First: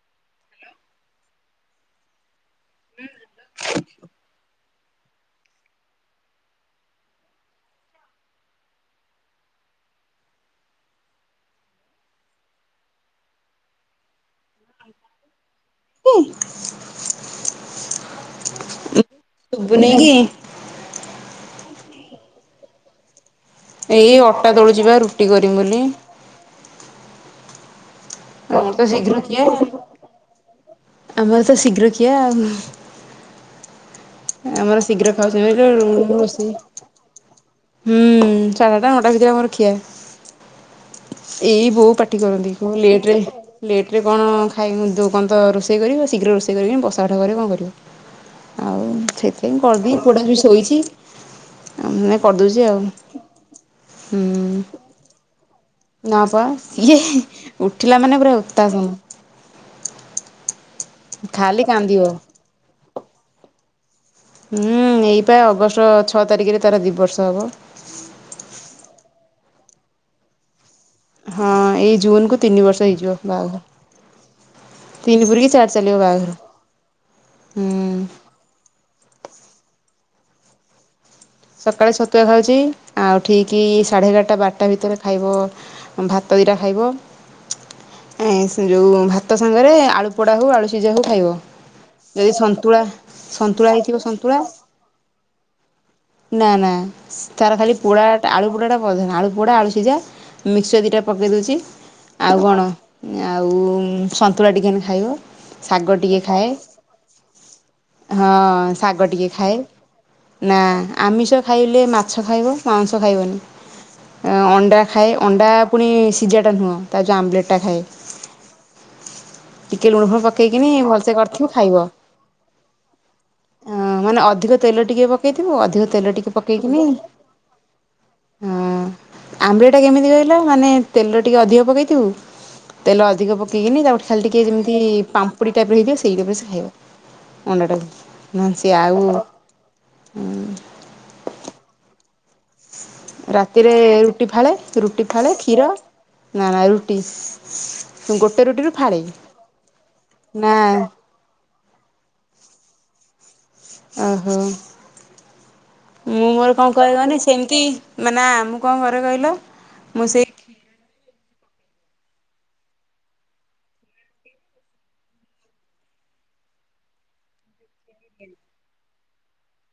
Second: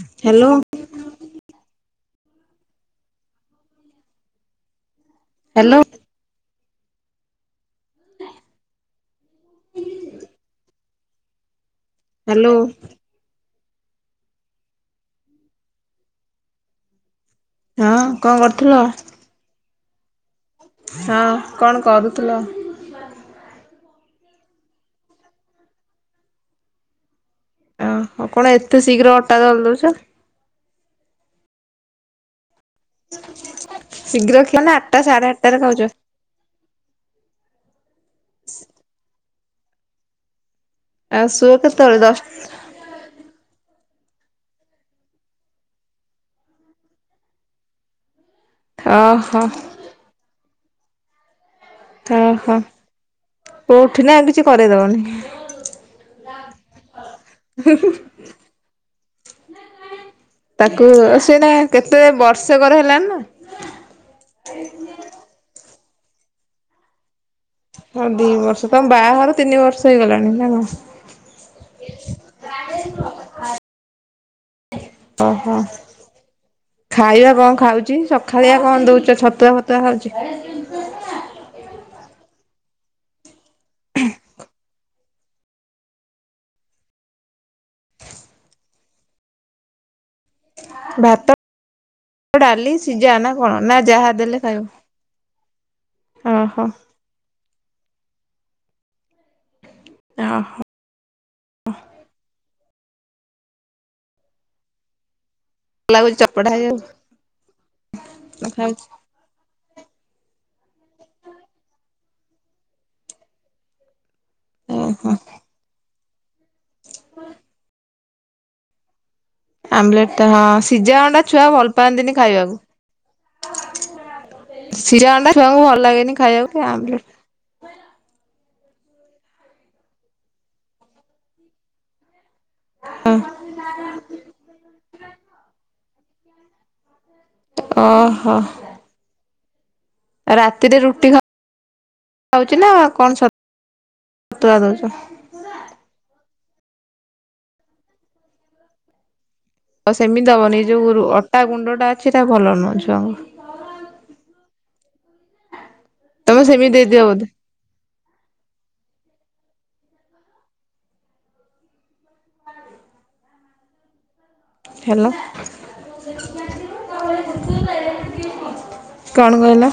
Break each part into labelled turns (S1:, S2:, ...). S1: Hello.
S2: ହୁଁ।
S1: Hello. Hello.
S2: ହଁ।
S1: ହଁ କଣ କରୁଥିଲ?
S2: ଶୁବୁ ନେଇକି?
S1: ହଁ କଣ କରୁଥିଲ?
S2: ଏଇ ଅଟା ଦଳୁଚିବା ରୁଟି କରିମି ବୋଲି।
S1: ହଁ ହଉ କଣ
S2: ଆମର
S1: ଏତେ
S2: ତ
S1: ଶୀଘ୍ର
S2: ଖିଆ।
S1: ଅଟା ଦଲଦଉଛ?
S2: ଆମର ତ ଶୀଘ୍ର ଖିଆ ଆଉ।
S1: ଶୀଘ୍ର ଖିଆ
S2: ଆମର
S1: ନା ଆଠଟା
S2: ଶୀଘ୍ର
S1: ସାଢେ
S2: ଖାଉଛନ୍ତି
S1: ଆଠଟାରେ ଖାଉଛ?
S2: [unintelligible] ହୁଁ ସଢଟା ନଅଟା ଭିତରେ ଆମରଖିଆ।
S1: ଆଉ ଶୁଅ
S2: ଏଇ ବୋଉ
S1: କେତେବେଳେ
S2: ପାଟି
S1: ଦଶ
S2: କରନ୍ତି। ହଁ ଲେଟରେ ଲ୍ଟ୍ରରେ କଣ ଖାଇ କ ତ ରୋଷେଇ କରିବ ଶୀଘ୍ର ରୋଷେଇ କରିକି ବସାଠରେ କଣ କରିବ। ଆଉ
S1: ଓହୋ
S2: ସେଥିପାଇଁ କରିଦି ପୁଅଟା ଟିକେ ଶୋଇଛି ଆ
S1: ଓହୋ
S2: କରିଦେଉଛି ଆଉ ହୁ।
S1: ହନି [unintelligible]
S2: ନା ପା ଇଏ ଉଠିଲା ମାନେ ପୁରା ଉତ୍ତାସନ।
S1: ତାକୁ ସେନା
S2: ଖାଲି
S1: କେତେ
S2: କାନ୍ଦିବ।
S1: ବର୍ଷକର ହେଲାଣି ନା।
S2: ହଁ ଏଇପା ଅଗଷ୍ଟ ଛଅ ତାରିଖରେ ତାର ଦୁଇ ବର୍ଷ ହବ।
S1: ହଁ ଦି ବର୍ଷ ତମ ବାହାଘର ତିନି ବର୍ଷ ହେଇଗଲାଣି ନା କଣ?
S2: ହଁ ଏଇ ଜୁନ କୁ ତିନି ବର୍ଷ ହେଇଯିବ ବାହାଘର। ତିନି ପୁରିକି
S1: ଓହୋ
S2: ଚାରି ଚାଲିବ ବାହାଘର।
S1: ଖାଇବା କଣ ଖାଉଛି
S2: ହୁଁ
S1: ସ ଖାଳିଆ କଣ ଦେଉଛ ଛତୁଆ ଫତୁଆ ଖାଉଛି?
S2: ସକାଳେ ଛତୁକା ଖାଉଛି ଆଉ ଠିକ ସାଢ଼େ ଏଗାରଟା ବାରଟା ଭିତରେ ଖାଇବ ଭାତ ଦିଟା ଖାଇବ। ସେ ଯୋଉ ଭାତ ସାଙ୍ଗରେ ଫୋପୋଡ଼ା ହେଉ ଆଳୁ ସିଝା ହେଉ
S1: ଭାତ
S2: ଖାଇବ ଯଦି
S1: ଡାଲି
S2: ସନ୍ତୁଳା
S1: ସିଝା ନା କଣ ନା
S2: ସନ୍ତୁଳା ହେଇଯିବ
S1: ଯାହା ଦେଲେ
S2: ସନ୍ତୁଳା
S1: ଖାଇବ?
S2: ନା
S1: ଓହୋ
S2: ନା ତାର ଖାଲି ପୋଡ଼ା ଆଳୁ ପୋଡ଼ାଟା ପ୍ରଧାନ ଆଳୁ ପୋଡ଼ା ଆଳୁ ସିଝା
S1: ଓହୋ
S2: ମିକ୍ସଚର ଦିଟା ପକାଇ ଦେଉଛି ଆଉ କଣ ଆଉ ସନ୍ତୁଳା ଟିକେନ ଖାଇବ। ଶାଗ
S1: ଲାଗୁଛି
S2: ଟିକେ ଖାଏ
S1: ଚପଟା ହେଇଯାଉ
S2: ହଁ
S1: ଖାଉଛି।
S2: ଶାଗ ଟିକେ ଖାଏ। ନା ଆମିଷ ଖାଇଲେ ମାଛ ଖାଇବ ମାଉଁସ ଖାଇବନି। ଅଣ୍ଡା
S1: ଓହୋ
S2: ଖାଏ ଅଣ୍ଡା ପୁଣି ସିଝାଟା ନୁହଁ ତା ଯୋଉ ଆମ୍ଲେଟ ଟା ଖାଏ। ଟିକେ ଲୁଣ
S1: ଆମ୍ଲେଟ
S2: ଫୁଣ
S1: ଟା ହଁ
S2: ପକେଇକିନି
S1: ସିଝା
S2: ଭଲସେ
S1: ଅଣ୍ଡା ଛୁଆ
S2: କରିଥିବି
S1: ଭଲ
S2: ଖାଇବ।
S1: ପାଆନ୍ତିନି ଖାଇବାକୁ।
S2: ଅ ମାନେ ଅଧିକ ତେଲ ଟିକେ
S1: ସିଝା ଅଣ୍ଡା
S2: ପକେଇଥିବ
S1: ଛୁଆଙ୍କୁ ଭଲ
S2: ଅଧିକ
S1: ଲାଗେନି
S2: ତେଲ ଟିକେ
S1: ଖାଇବାକୁ
S2: ପକେଇକିନି
S1: ଆମ୍ଲେଟ
S2: ହଁ ଆମ୍ୱିଟା କେମିତି କହିଲା ମାନେ ତେଲ ଟିକେ ଅଧିକ ପକେଇଥିବୁ ତେଲ ଅଧିକ ପକେଇକିନି ତାପଟରେ ଖାଲି ଟିକେ ଯେମିତି ପାମ୍ପୁଡ଼ି ଟାଇପର ହେଇଯାଏ ସେଇ ଟାଇପର ସେ ଖାଇବ। ଅଣ୍ଡା ଟା
S1: ଓହୋ।
S2: କୁ ନାହେନେ ସିଏ ଆଉ
S1: ରାତିରେ ରୁଟି ଖା ଉଛି ନା କଣ
S2: ରାତିରେ ରୁଟି ଫାଳେ
S1: ସତୁଆ ଦଉଛ?
S2: ରୁଟି ଫାଳେ କ୍ଷୀର ନା ନା ରୁଟି ଗୋଟେ ରୁଟିରୁ ଫାଳେ।
S1: ହ ସେମିତି
S2: ନା
S1: ଦବନି ଯୋଉ ଅଟା ଗୁଣ୍ଡ ଟା ଅଛି ଭଲ ନୁହଁ ଛୁଆଙ୍କୁ।
S2: ଓହୋ ମୁଁ
S1: ତମେ
S2: ମୋର
S1: ସେମିତି
S2: କଣ
S1: ଦେଇଦିଅ
S2: କରେ
S1: ବୋଧେ
S2: ସେମିତି ମାନେ ଆମୁ କଁ କରେ କହିଲ ମୁଁ ସେ
S1: ହ୍ୟାଲୋ। କଣ କହିଲ?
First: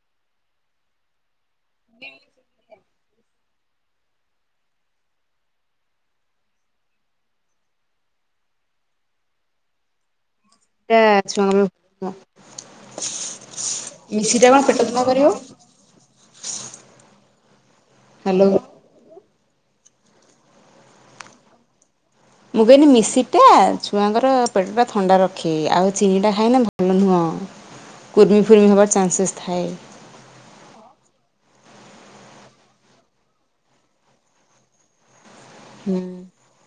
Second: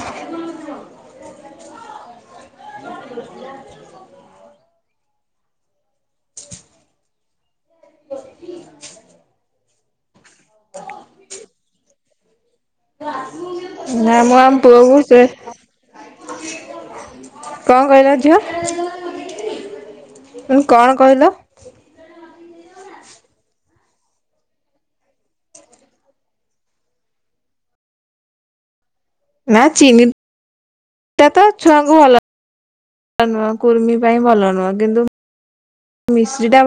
S2: [inaudible]
S1: [inaudible]
S2: ଟା ଛୁଆମାନଙ୍କୁ କୁଅ।
S1: ନା ମ ଆମ ପୁଅବି ସେ କଁ କହିଲା ଝିଅ?
S2: ହ୍ୟାଲୋ
S1: ତମେ କଣ କହିଲ?
S2: ମୁଁ କହନି ମିଶିଟା ଛୁଆଙ୍କର ପେଟଟା ଥଣ୍ଡା ରଖେ ଆଉ ଚିନିଟା ଖାଇନେ ଭଲ ନୁହଁ। କୁରମି ଫୁରମି ହବା ଚାନ୍ସେସ୍
S1: ନା
S2: ଥାଏ।
S1: ଚୀନି ଟାତ ଛୁଆଙ୍କୁ ଭଲ ନୁହଁ କୁର୍ମୀ ପାଇଁ ଭଲ ନୁହଁ କିନ୍ତୁ
S2: ହୁଁ।
S1: ମିଶ୍ରିଟା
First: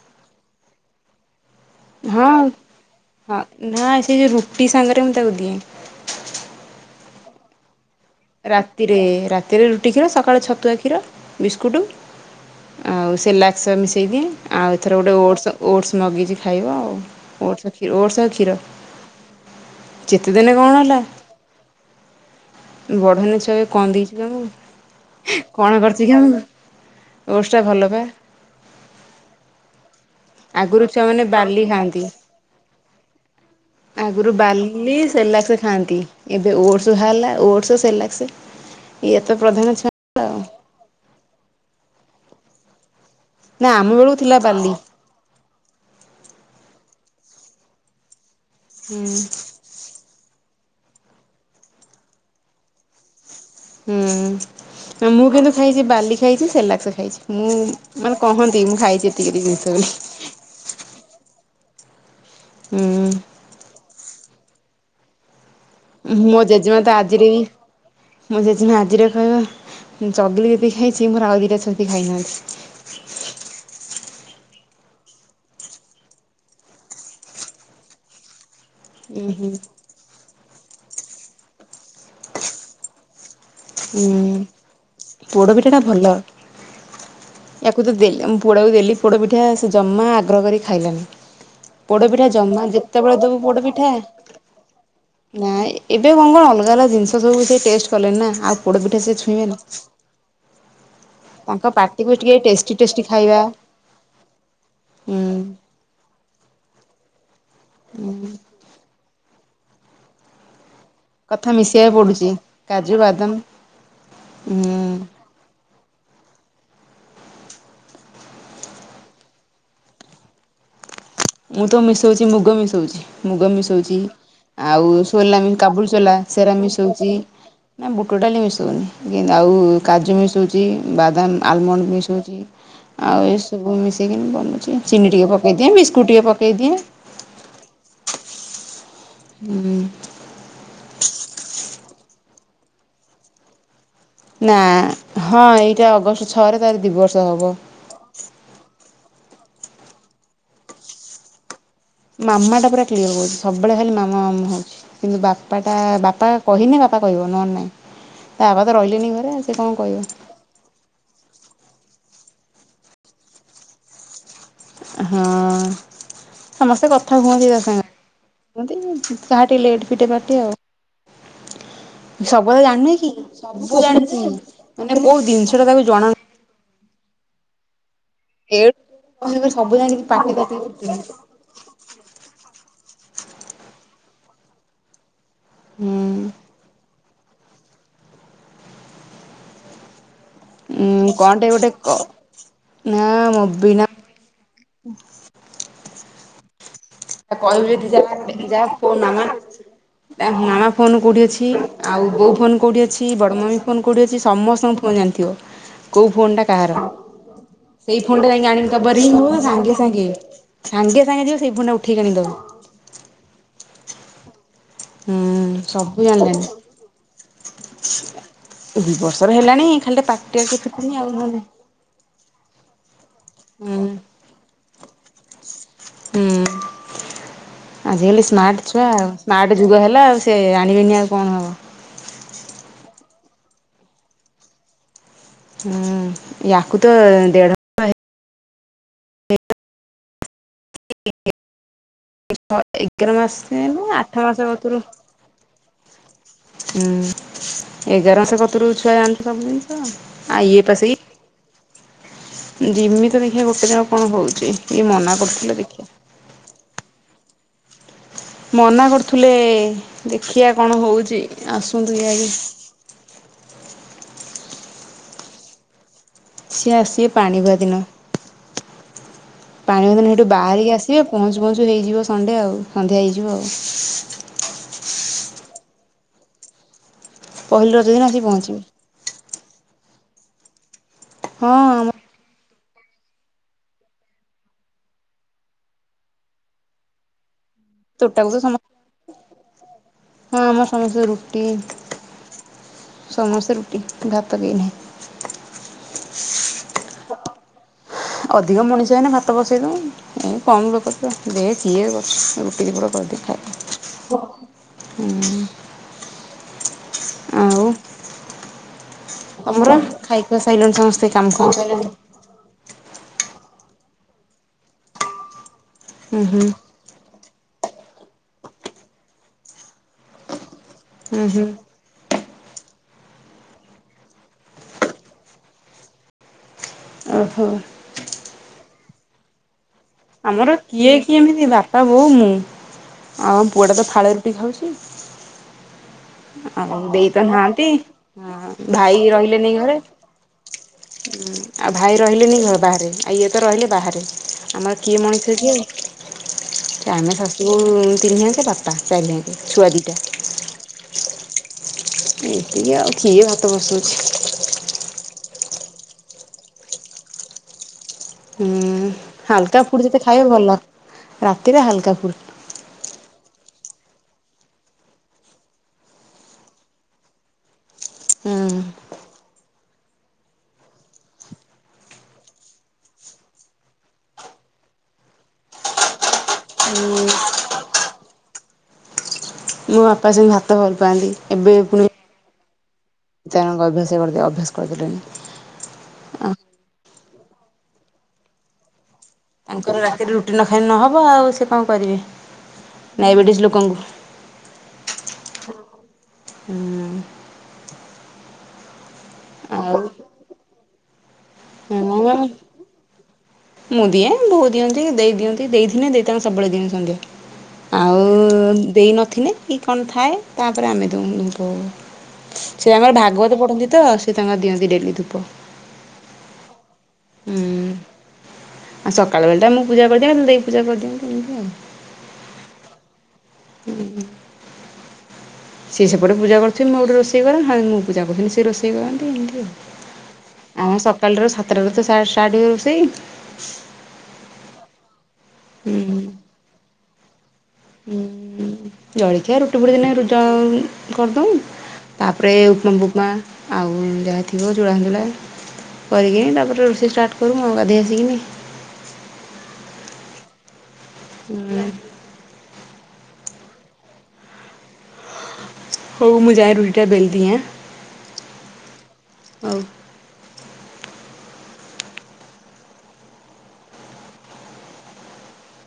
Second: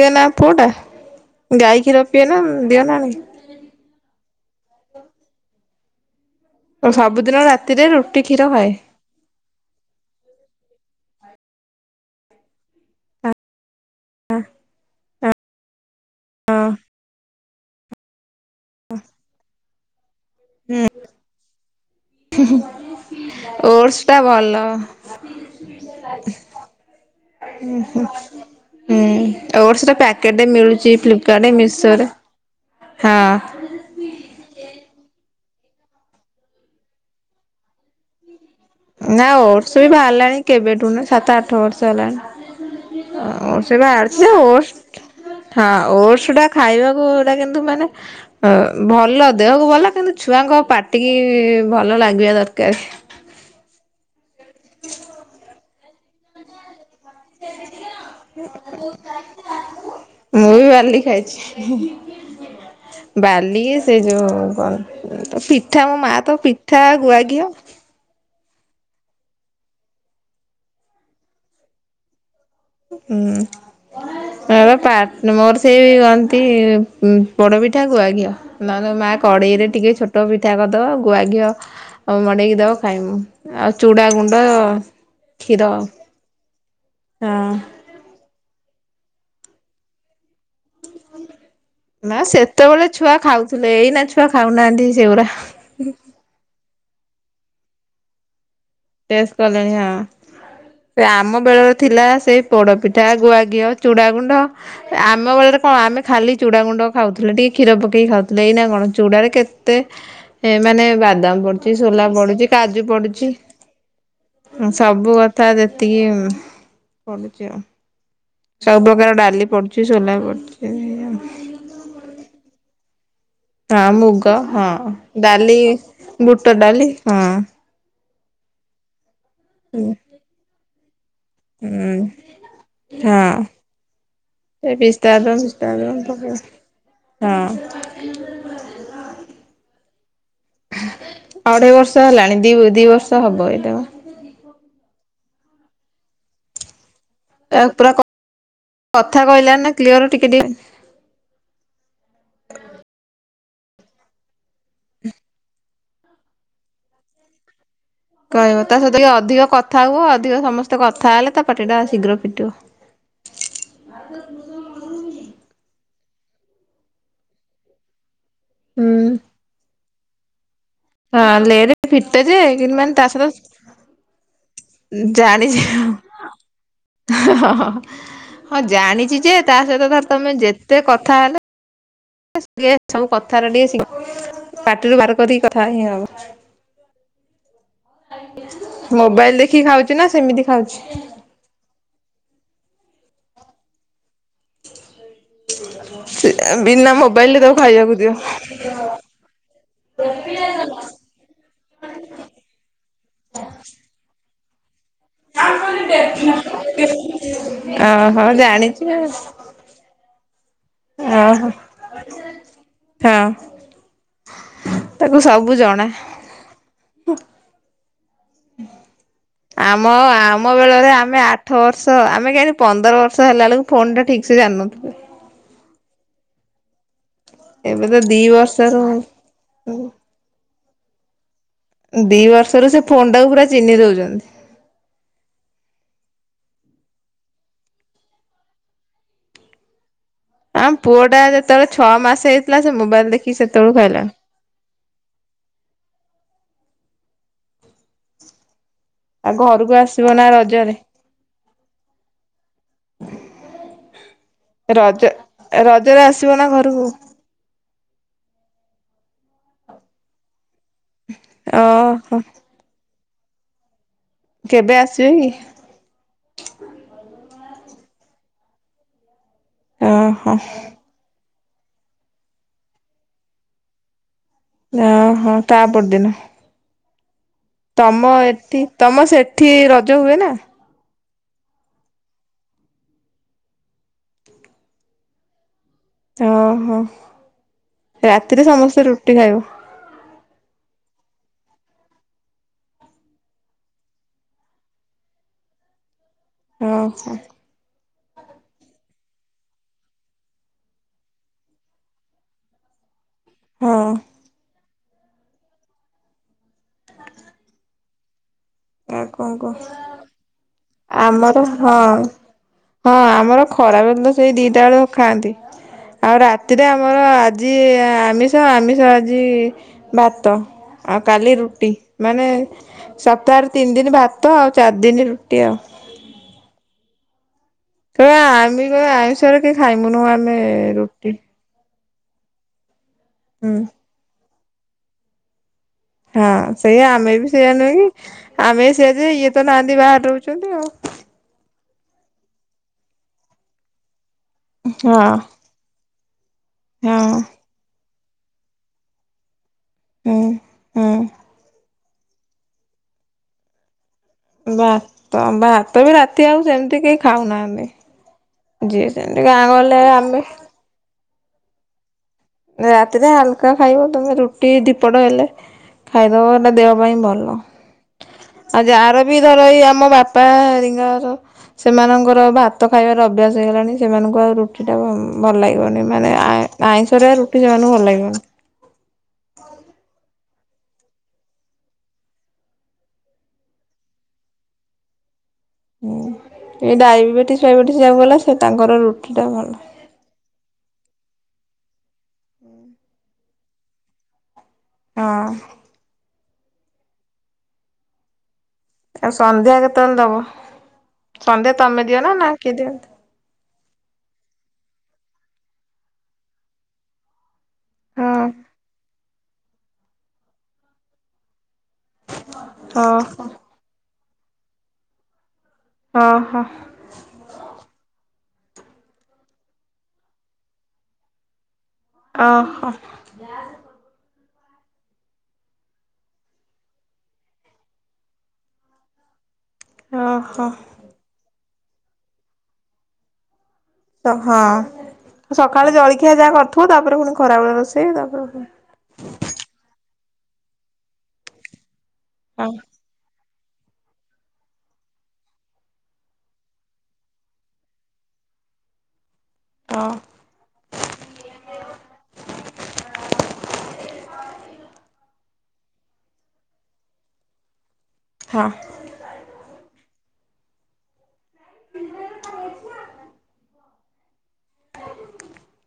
S1: ଇଏନା ପୁଅଟା। ଗାଈ କ୍ଷୀର ପିଏ
S2: ହଁ
S1: ନା ଦିଅ ନା ନାଇଁ?
S2: ହଁ ନା ସେ ଯୋଉ ରୁଟି ସାଙ୍ଗରେ ମୁଁ ତାକୁ ଦିଏ।
S1: ସେ ସବୁଦିନ ରାତିରେ ରୁ
S2: ରାତିରେ ରା ତିରେ ରୁଟି କ୍ଷୀର ସକାଳେ ଛତୁଆ କ୍ଷୀର ବିସ୍କୁଟ ଆଉ ସେରଲକ୍ସ୍ ମିସ୍ ସେଇ ଦିଏ ଆଉ ଏଥର ଗୋଟେ ଓଟ୍ସ ଓଟ୍ସ୍ ମଗେଇଚି
S1: ହଁ
S2: ଖାଇବ ଆଉ ଓଟ୍ସ ଖିର ଓଟ୍ସ ଆଉ କ୍ଷୀର।
S1: [inaudible]
S2: ଯେତେ ଦେନେ କଁ ହେଲା
S1: ହୁଁ ହୁଁ
S2: ବଢ଼ୁନେଇ ଛୁଆ ବି କଁ ଦେଇଚି କି ମୁ କଣ କରିଚି କେଣି। ଓଡ୍ସଟା ଭଲ ପା।
S1: ହୁଁ ଓଟସ୍ ର ପ୍ୟାକେଟ
S2: ଆଗରୁ
S1: ମିଳୁଚି
S2: ଛୁଆମାନେ
S1: ଫ୍ଲିପକାର୍ଟ
S2: ବାଲି ଖାଆନ୍ତି।
S1: ମିଶୋରେ ହଁ।
S2: ଆଗରୁ ବାରଲି ସେରେଲାକ୍ସ ଖାଆନ୍ତି। ଏବେ ଓଟସ ବାହାରିଲା ଓଟସ ସେରେଲକ୍ସ।
S1: ନା ଓଟ୍ସ ବି ବାହାରିଲାଣି କେବେଠୁ ନା ସାତ ଆଠ ବର୍ଷ ହେଲାଣି। ଅ
S2: ନା
S1: ସେ
S2: ଆମ ବେଳକୁ
S1: ବାହାରଛ
S2: ଥିଲା ବାଲି ହୁଁ।
S1: ଓଟ୍ସ ହଁ ଓଟ୍ସ ଟା ଖାଇବାକୁ ଏଟା କିନ୍ତୁ ମାନେ ଅ ଭଲ ଦେହକୁ ଭଲ କିନ୍ତୁ ଛୁଆଙ୍କ ପାଟିକି ଭଲ ଲାଗିବା ଦରକାର।
S2: ହୁଁ ମୁଁ କିନ୍ତୁ ଖାଇଚି ବାଲି ଖାଇଛି ସେରେଲାକ୍ସ ଖାଇଛି। ମୁଁ ମୁଁ କହନ୍ତି ମୁଁ ଖାଇଚି ଏତିକି ଜିନିଷ।
S1: ମୁଁ ବି ବାଲି ଖାଇଛି
S2: ହୁଁ
S1: ବାଲି ସେ ଯୋଉ କଣ ତ ପିଠା ମାଆ
S2: ମୋ
S1: ତ
S2: ଜେଜେମା
S1: ପିଥା
S2: ତ ଆଜିରେ ବି
S1: ଗୁଆଘିଅ
S2: ମୋ ଜେଜେମା ଆଜିରେ କହିବ ଚଗିଲି ଯେତିକୀ ଖାଇଛି ମୋର ଆଉ ଦିଇଟା ଛୁଆ କେହି ଖାଇନାହାନ୍ତି।
S1: ହୁଁ। ମୋର ଟାଟ୍ ମୋର ସେଇ ହନ୍ତି ପୋଡପିଠା ଗୁଆଘିଅ। ନରମା
S2: ଉଁ ହୁଁ
S1: କଡ଼େଇରେ ଟିକେ ଛୋଟ ପିଠା କରିଦବ ଗୁଆଘିଅ ଆଉ ମଡ଼େଇକି ଦବ ଖାଇମୁଁ। ଆଉ ଚୁଡ଼ାଗୁଣ୍ଡ
S2: ଉଁ
S1: କ୍ଷୀର।
S2: ପୋଡ଼ପିଠାଟା ଭଲ ୟାକୁ ତ ଦେଲି ମୋ ପୁଅଟକୁ ଦେଲି ପୋଡ ପିଠା ସେ ଜମା ଆଗ୍ରହ କରି ଖାଇଲାନି। ପୋଡ
S1: ନା
S2: ପିଠା ଜମା
S1: ସେତେବେଳେ ଛୁଆ
S2: ଯେତେବେଳେ ଦବୁ
S1: ଖାଉଥିଲେ
S2: ପୋଡପିଠା
S1: ଏଇନା ଛୁଆ ଖାଉନାହାନ୍ତି ସେଗୁରା
S2: ନା ଏବେ କଣ କଣ ଅଲଗା ଅଲଗା ଜିନିଷ ସବୁ ସେ ଟେଷ୍ଟ କଲେଣି ନା ଆଉ ପୋଡପିଠା ସେ
S1: ଟେସ୍ଟ
S2: ଛୁଇଁବେ ନା।
S1: କଲେଣି ହଁ। ସେ ଆମ
S2: ତାଙ୍କ
S1: ବେଳରେ ଥିଲା
S2: ପାଟିକୁ ଟିକେ
S1: ସେଇ
S2: ଟେଷ୍ଟି ଟେଷ୍ଟି
S1: ପୋଡପିଠା
S2: ଖାଇବା
S1: ଗୁଆ ଘିଅ ଚୁଡ଼ାଗୁଣ୍ଡ।
S2: ହୁଁ
S1: ଆମ ବେଳରେ କଣ ଆମେ ଖାଲି ଚୁଡ଼ାଗୁଣ୍ଡ ଖାଉଥିଲେ ଟିକ କ୍ଷୀର ପକେଇକ ଖାଉଥିଲେ। ଏଇନା କଣ ଚୁଡାରେ କେତେ ମାନେ ବା ବାଦାମ
S2: କଥା
S1: ପଡୁଚି
S2: ମିଶେଇବାକୁ
S1: ସୋଲା
S2: ପଡୁଛି
S1: ପଡୁଚି କାଜୁ
S2: ବାଦାମ
S1: ପଡୁଚି।
S2: ହୁଁ
S1: ସବୁ କଥା ଯେତିକି ପଡୁଚି ଆଉ। ସବୁ ପ୍ରକାର ଡାଲି ପଡୁଚି ସୋଲା ପଡୁଚି।
S2: ମୁଁ ତ ମିଶଉଚି ମୁଗ ମିଶଉଚି। ମୁଗ
S1: ହଁ
S2: ମିଶଉଚି
S1: ମୁଗ ହଁ
S2: ଆଉ ସୋଲା
S1: ଡାଲି
S2: କାବୁଲି ସୋଲା
S1: ବୁଟ
S2: ସେରା
S1: ଡାଲି
S2: ମିଶାଉଚି।
S1: ହଁ
S2: ନା ବୁଟ ଡାଲି ମିଶଉନି କି ଆଉ
S1: ହୁଁ
S2: କାଜୁ ମିଶଉଚି ବାଦାମ ଆଲମଣ୍ଡ
S1: ହଁ
S2: ମିଶଉଚି ଆଉ ଏସବୁ ମିଶାଇକି
S1: ସେ
S2: ବନଉଛି
S1: ପିସ୍ତା
S2: ଚିନି ଟିକି
S1: ବାଦାମ
S2: ପକାଇ
S1: ଫିସ୍ତା
S2: ଦିଏ ମିସ୍
S1: ବାଦାମ ପକେଇ ହଁ।
S2: ହୁଁ।
S1: ଅଢେଇ ବର୍ଷ ହେଲାଣି। ଦି ଦି ବର୍ଷ ହବ ଏଇଟା ବା।
S2: ନା ହଁ ଏଇଟା ଅଗଷ୍ଟ ଛଅରେ ତାର ଦୁଇବର୍ଷ ହବ।
S1: ତା ପୁରା କ କଥା କହିଲା ନା କ୍ଲିଅର ଟିକେ ଟିକ
S2: ମାମା ଟା ପୁରା କ୍ଲିୟର କହୁଚି। ସବୁଳେ ଖାଲି ମାମା ମାମା ହଉଚି। କିନ୍ତୁ ବାପା ତା ବାପା କହିନି ବାପା କହବ ନଲେ ନାଇଁ।
S1: କହିବ ତା ସହିତ କି ଅଧିକ କଥା
S2: କହିବ
S1: ହୁଅ ଅଧିକ ସମସ୍ତେ କଥା ହେଲେ ତା ପାଟି ଟା ଶୀଘ୍ର ଫିଟିବ। [unintelligible]
S2: ହଁ ସମସ୍ତେ କଥା ହୁଅନ୍ତି ତା ସାଙ୍ଗ କ
S1: ହୁଁ।
S2: କାହାର ଟିକେ ଲେଟ ଫିଟେ ପାଟି ଆଉ।
S1: ହଁ ଲେଟ୍ ଫିଟେ ଯେ
S2: ସବୁ କଥା
S1: କିନ୍ତୁ ମାନେ
S2: ଜାଣୁନି
S1: ତା
S2: କି
S1: ସହିତ
S2: ସବୁ ଜାଣିଚି। ମାନେ କୋଉ
S1: ଜାଣିଛି
S2: ଜିନିଷ ଟା ତାକୁ ଜଣାନାହିଁ
S1: ହଁ ଜାଣିଚି ଯେ
S2: ଏଠୁ
S1: ତା
S2: ସବୁ
S1: ସହିତ
S2: ଜାଣିକି
S1: ଧର
S2: ପାଟି
S1: ତମେ ଯେତେ
S2: ତାଟିକି
S1: କଥା ହେଲେ ଲେ ସବୁ କଥାଟା ଟିକେ ପାଟିରୁୁ ବାହାର କରିକି କଥା ହେଇ ହବ।
S2: ହୁଁ
S1: ମୋବାଇଲ ଦେଖିକି ଖାଉଚି ନା ସେମିତି? ଖାଉଛି
S2: ଉଁ କଣ ଟା ଗୋଟେ କ ନା ମୁ ବିନା
S1: ବିନା ମୋବାଇଲରେ ତାକୁ
S2: କହିବୁ ଯଦି
S1: ଖାଇବାକୁ
S2: ଯାହା
S1: ଦିଅ।
S2: [unintelligible] ତା ମା ଫୋନ୍ କଉଁଠି ଅଛି ଆଉ ବୋଉ ଫୋନ୍ କଉଁଠି ଅଛି ବଡ଼ମା ଙ୍କ ଫୋନ୍ କଉଁଠି ଅଛି ସମସ୍ତଙ୍କ ହଁ ଜାଣିଥିବ କଉଁ ଫୋନ୍ଟା କାହାର? ସେଇ ଫୋନ୍
S1: ଓହୋ
S2: ଟା ଯା ଆଣିବୁ
S1: ଜାଣିଛି
S2: ବରି
S1: ଆଉ
S2: ସାଙ୍ଗେ ସାଙ୍ଗେ ସାଙ୍ଗେ ସାଙ୍ଗେ ଯିବ
S1: ଓହୋ
S2: ସେଇ ଫୋନ୍ ଟା ଉଠ
S1: ହଁ ତାକୁ
S2: ହୁଁ
S1: ସବୁ ଜଣା।
S2: [unintelligible] ଦି ବର୍ଷର ହେଲାଣି
S1: ଆମ
S2: ଖାଲି ପାଟି
S1: ଆମ
S2: ଆଗେ
S1: ବେଳରେ
S2: ଫିଟୁନି ଆଉ
S1: ଆମେ
S2: ନହେଲେ
S1: ଆଠ ବର୍ଷ ସ ଆମେ କାହିଁକି ପନ୍ଦର ବର୍ଷ ହେଲାବେଳକୁ
S2: ହୁଁ
S1: ଫୋନ୍ଟା ଠିକ୍ ସେ ଜାଣିନଥିଲୁ।
S2: ହୁଁ
S1: ଏବେ ତ ଦି
S2: ଆଜିକାଲି ସ୍ମାର୍ଟ
S1: ବର୍ଷରୁ
S2: ଛୁଆ। ସ୍ମାର୍ଟ ଯୁଗ ହେଲା ଆଉ ସେ ଜାଣିବେନି ଆଉ କଣ ହେବ।
S1: ଦି ବର୍ଷରୁ ସେ ଫୋନ୍ ଟାକୁ ପୁରା ଚିହ୍ନି ଦଉଚନ୍ତି।
S2: ହୁଁ ୟାକୁ ତ ଦେଢ଼
S1: ଆମ ପୁଅ ଟା ଯେତେବେଳେ ଛଅ ମାସ ହେଇଥିଲା ସେ ମୋବାଇଲ
S2: ଏଗାର
S1: ଦେଖିକି
S2: ମାସ
S1: ସେତେବେଳୁ
S2: ନୁହ
S1: ଖାଇଲାଣି।
S2: ଆଠ ମାସ କତରୁ ହୁଁ ଏଗାର ମାସ
S1: ଆଉ ଘରକୁ
S2: [unintelligible]
S1: ଆସିବ ନା
S2: ଆ ୟେ
S1: ରଜରେ
S2: ପା ସେଇ। ଜିମି ତ ଦେଖିବା ଗୋଟେ ଜାହା କଣ ହଉଚି। ଇଏ ମନା କରୁଥିଲେ ଦେଖି
S1: ତେରେ ଆସିବ ନା ଘରକୁ?
S2: ମନା କରୁଥିଲେ ଦେଖିବା କଣ ହଉଚି ଆସନ୍ତୁ ଏଇ
S1: ଓହୋ
S2: ଆଜି।
S1: ଯେବେ ଆସିବେ କ?
S2: ସିଏ ଆସିବେ ପାଣି ବୁହା ଦିନ ପାଣି ବୁହା ଦିନ ହେଠୁ
S1: ଓହୋ
S2: ବାହାରିକି ଆସ୍ ବେ ପହଞ୍ଚୁ ପହଞ୍ଚୁ ହେଇଯିବ ସନ୍ଧ୍ୟା ଆଉ ସନ୍ଧ୍ୟା ହେଇଯିବ।
S1: ଯା ହଉ ତା ପରଦିନ।
S2: ପହିଲି ରଜ ଦିନ
S1: ତମ
S2: ଆସିକି ପହଞ୍ଚିବେ।
S1: ଏଠି ତମ ସେଠି ରଜ ହୁଏ ନା?
S2: ହଁ ଆମ
S1: ଓହୋ
S2: ତୋଟାକୁ ତ
S1: ରାତିରେ ସମସ୍ତେ ରୁଟି ଖାଇବୁ।
S2: ହଁ ଆମର ସମସ୍ତେ ରୁଟି ସମସ୍ତେ ରୁଟି ଭାତ କେହି ନାହିଁ।
S1: ଓ ହୋ।
S2: ଅଧିକ ମଣିଷ ହେନେ ଭାତ ବସେଇ ଦବ। ଏ କମ୍ ଲୋକ ତ ଦେ କିଏ କରୁଚି ରୁଟି ଦି ପଟ କରିଦିଏ। ହୁଁ ଆଉ।
S1: ଏ କଁ
S2: ତମର
S1: କହ?
S2: ଖାଇ ଖୁଆ ସିଇଲଣି ସ
S1: ଆମର ହଁ। ହଁ ଆମର ଖରା ବେଳେତ ସେଇ ଦିଟା ବେଳୁ ଖାଆନ୍ତି ଆଉ
S2: ଉଁ ହୁଁ
S1: ରାତିରେ ଆମର ଆଜି ଆମିଷ ଆମିଷ ଆଜି ଭାତ। ଆଉ
S2: ଉଁ
S1: କାଲି
S2: ହୁଁ
S1: ରୁଟି ମାନେ ସପ୍ତାହରେ ତିନି ଦିନ୍ ଭାତ ଆଉ ଚାରି ଦିନି ରୁଟି ଆଉ।
S2: ଓହୋ।
S1: କଇବେ ଆମି କ ଆମିଷରେ କେହି ଖାଇମୁନୁ ଆମେ ରୁଟି।
S2: ହ ବୋଉ ମୁଁ ଅ
S1: ହୁଁ।
S2: ପୁଅଟା ତ ଫାଳେ ରୁଟି ଖାଉଚି।
S1: ହଁ
S2: ଆମ
S1: ସେଇଆ
S2: ଦେଇ
S1: ଆମେ
S2: ତ
S1: ବି ସେଇଆ
S2: ନାହାନ୍ତି
S1: ନୁହେଁ କି ଆମେ ସେଇଆ
S2: ଭାଇ
S1: ଯେ ଇଏ ତ
S2: ରହିଲେନି
S1: ନାହାନ୍ତି
S2: ଘରେ।
S1: ବାହାରେ ରହୁଛନ୍ତି ଆଉ।
S2: ଆଉ ଭାଇ ରହିଲେନି ଘ ବାହାରେ ଆଉ ଇଏ ତ ରହିଲେ ବାହାରେ। ଆମର କିଏ
S1: ହଁ
S2: ମଣିଷ କି ଆଉ
S1: ହଁ
S2: ଆମେ ଶାଶୁ ବୋହୁ ତିନି ହାକେ ବା ଟା ସାଇଲେଣି ଛୁଆ ଦିଟା।
S1: ହୁଁ ହୁଁ।
S2: ଏମିତି ଆଉ କିଏ ଭାତ ବସୋଉଛି।
S1: ଭାତ ଭାତ ବି ରାତି ଆଉ ସେମିତି କେହି ଖାଉନାହାନ୍ତି।
S2: ହୁଁ
S1: ଯିଏ ସେମିତି ଗାଁ
S2: ହାଲ୍ କା
S1: ଗହଳିରେ
S2: ଫୁଡ୍ ଯେତେ
S1: ଆମେ
S2: ଖାଇବେ ଭଲ ରାତିରେ ହାଲ୍ କା ଫୁଡ୍।
S1: ନା ରାତିରେ ହାଲ୍ କା ଖାଇବ ତମେ ରୁଟି ଦି ପଟ ହେଲେ ଖାଇଦବ ଏନା ଦେହ ପାଇଁ ଭଲ।
S2: ହୁଁ
S1: ଆଉ ଯାହାର ବି ଧର ଏଇ ଆମ ବାପା ହେରିକା ଙ୍କର ସେମାନଙ୍କର ଭାତ ଖାଇବାର ଅଭ୍ୟାସ ହେଇଗଲାଣି ସେମାନଙ୍କୁ ଆଉ ରୁଟିଟା ଉଁ ଭଲ୍ ଲାଗିବନି। ମାନେ ଆଇଁଷରେ ରୁଟି ସେମାନଙ୍କୁ ଭଲ୍ ଲାଗିବନି।
S2: ମୋ ବାପା ସେମିତି ଭାତ ଭଲ୍ ପାଆନ୍ତି ଏବେ ପୁଣି ତାଙ୍କ ଅଭ୍ୟାସ କରିଦିଅ ଅଭ୍ୟାସ କରିଦେଲେଣି।
S1: ହୁଁ
S2: ଆ
S1: ଏଇ ଡାଇବେଟିସ୍ ଫାଇବେଟିସ୍ ଯାହାକୁ ହେଲା ସେ ତାଙ୍କର ରୁ
S2: ତାଙ୍କର ରାତିରେ ରୁଟି ନ ଖାଇ ନେ ନହବ ଆଉ ସିଏ କଁ କରିବେ ଡାଇବେଟିସ୍ ଲୋକଙ୍କୁ।
S1: ହଁ।
S2: ହୁଁ।
S1: ଆଉ ସନ୍ଧ୍ୟା
S2: ଆଉ
S1: କେତେବେଳେ ଦବ ସନ୍ଧ୍ୟା ତମେ ଦିଅ ନା
S2: ମୁଁ
S1: ନା କିଏ ଦିଅନ୍ତି?
S2: ମୁଁ ଦିଏ ବୋଉ ଦିଅନ୍ତି ଦେଇ ଦିଅନ୍ତି ଦେଇ ଥିନେ ଦେଇ ତାଙ୍କ ସବୁବେଳେ ଦିଅନ୍ତି ସନ୍ଧ୍ୟା।
S1: ହଁ
S2: ଆଉ ଦେଇ ନଥିନେ କି କଣ ଥାଏ ତାପରେ ଆମେ ଦୋଉ ବୋଉ ସେ ଆମର
S1: ଓହୋ
S2: ଭାଗବତ ପଢନ୍ତି ତ ସେ ତାଙ୍କର ଦିଅନ୍ତି ଡେଲି ଧୂପ।
S1: ଅଁ ହଁ।
S2: ହୁଁ। ଆଉ ସକାଳବେଳଟା ମୁଁ ପୂଜା କରିଦିଏ ଦେଇ ପୂଜା କରିଦିଅନ୍ତି ଏମିତି ଆଉ।
S1: ଓହୋ।
S2: ହୁଁ। ସିଏ ସେପଟେ ପୂଜା କରୁଥିବେ ମୁଁ ଏପଟେ ରୋଷଇ କରେ ମୁଁ ପୂଜା କରୁଥିନେ ସେ ରୋଷଇ କରନ୍ତି ଏମିତି ଆଉ।
S1: ଓହୋ।
S2: ଆମର ସକାଳୁ ଟାରୁ ସାତଟା ରୁ ତ ଷ୍ଟାର୍ଟ୍ ହୁଏ ରୋଷେଇ।
S1: ତ ହଁ ସକାଳେ ଜଳଖିଆ ଯାହା କରଥିବ ତାପରେ ପୁଣି ଖରାବେଳେ ରୋଷେଇ ତାପରେ ପୁଣି ରୋଷେଇ
S2: ଜଳଖିଆ ରୁଟି ଫୁଟି ଦିନେ ରୁଜ କରିଦଉ ତାପରେ
S1: ହଁ
S2: ଉପମା ବୁପମା ଆଉ ଯାହା ଥିବ ଚୂଡ଼ା ଫୁଡ଼ା କରିକି ତାପରେ ରୋଷେଇ ଷ୍ଟାର୍ଟ କରୁ ଆଉ ଗାଧେଇ ଆସିକିନି।
S1: ହଁ।
S2: ହୁଁ। ହଉ ମୁଁ ଯାଏ ରୁଟିଟା ବେଲିଦିଏ ଆଁ।
S1: ହଁ।
S2: ହଉ।
S1: ଆଉ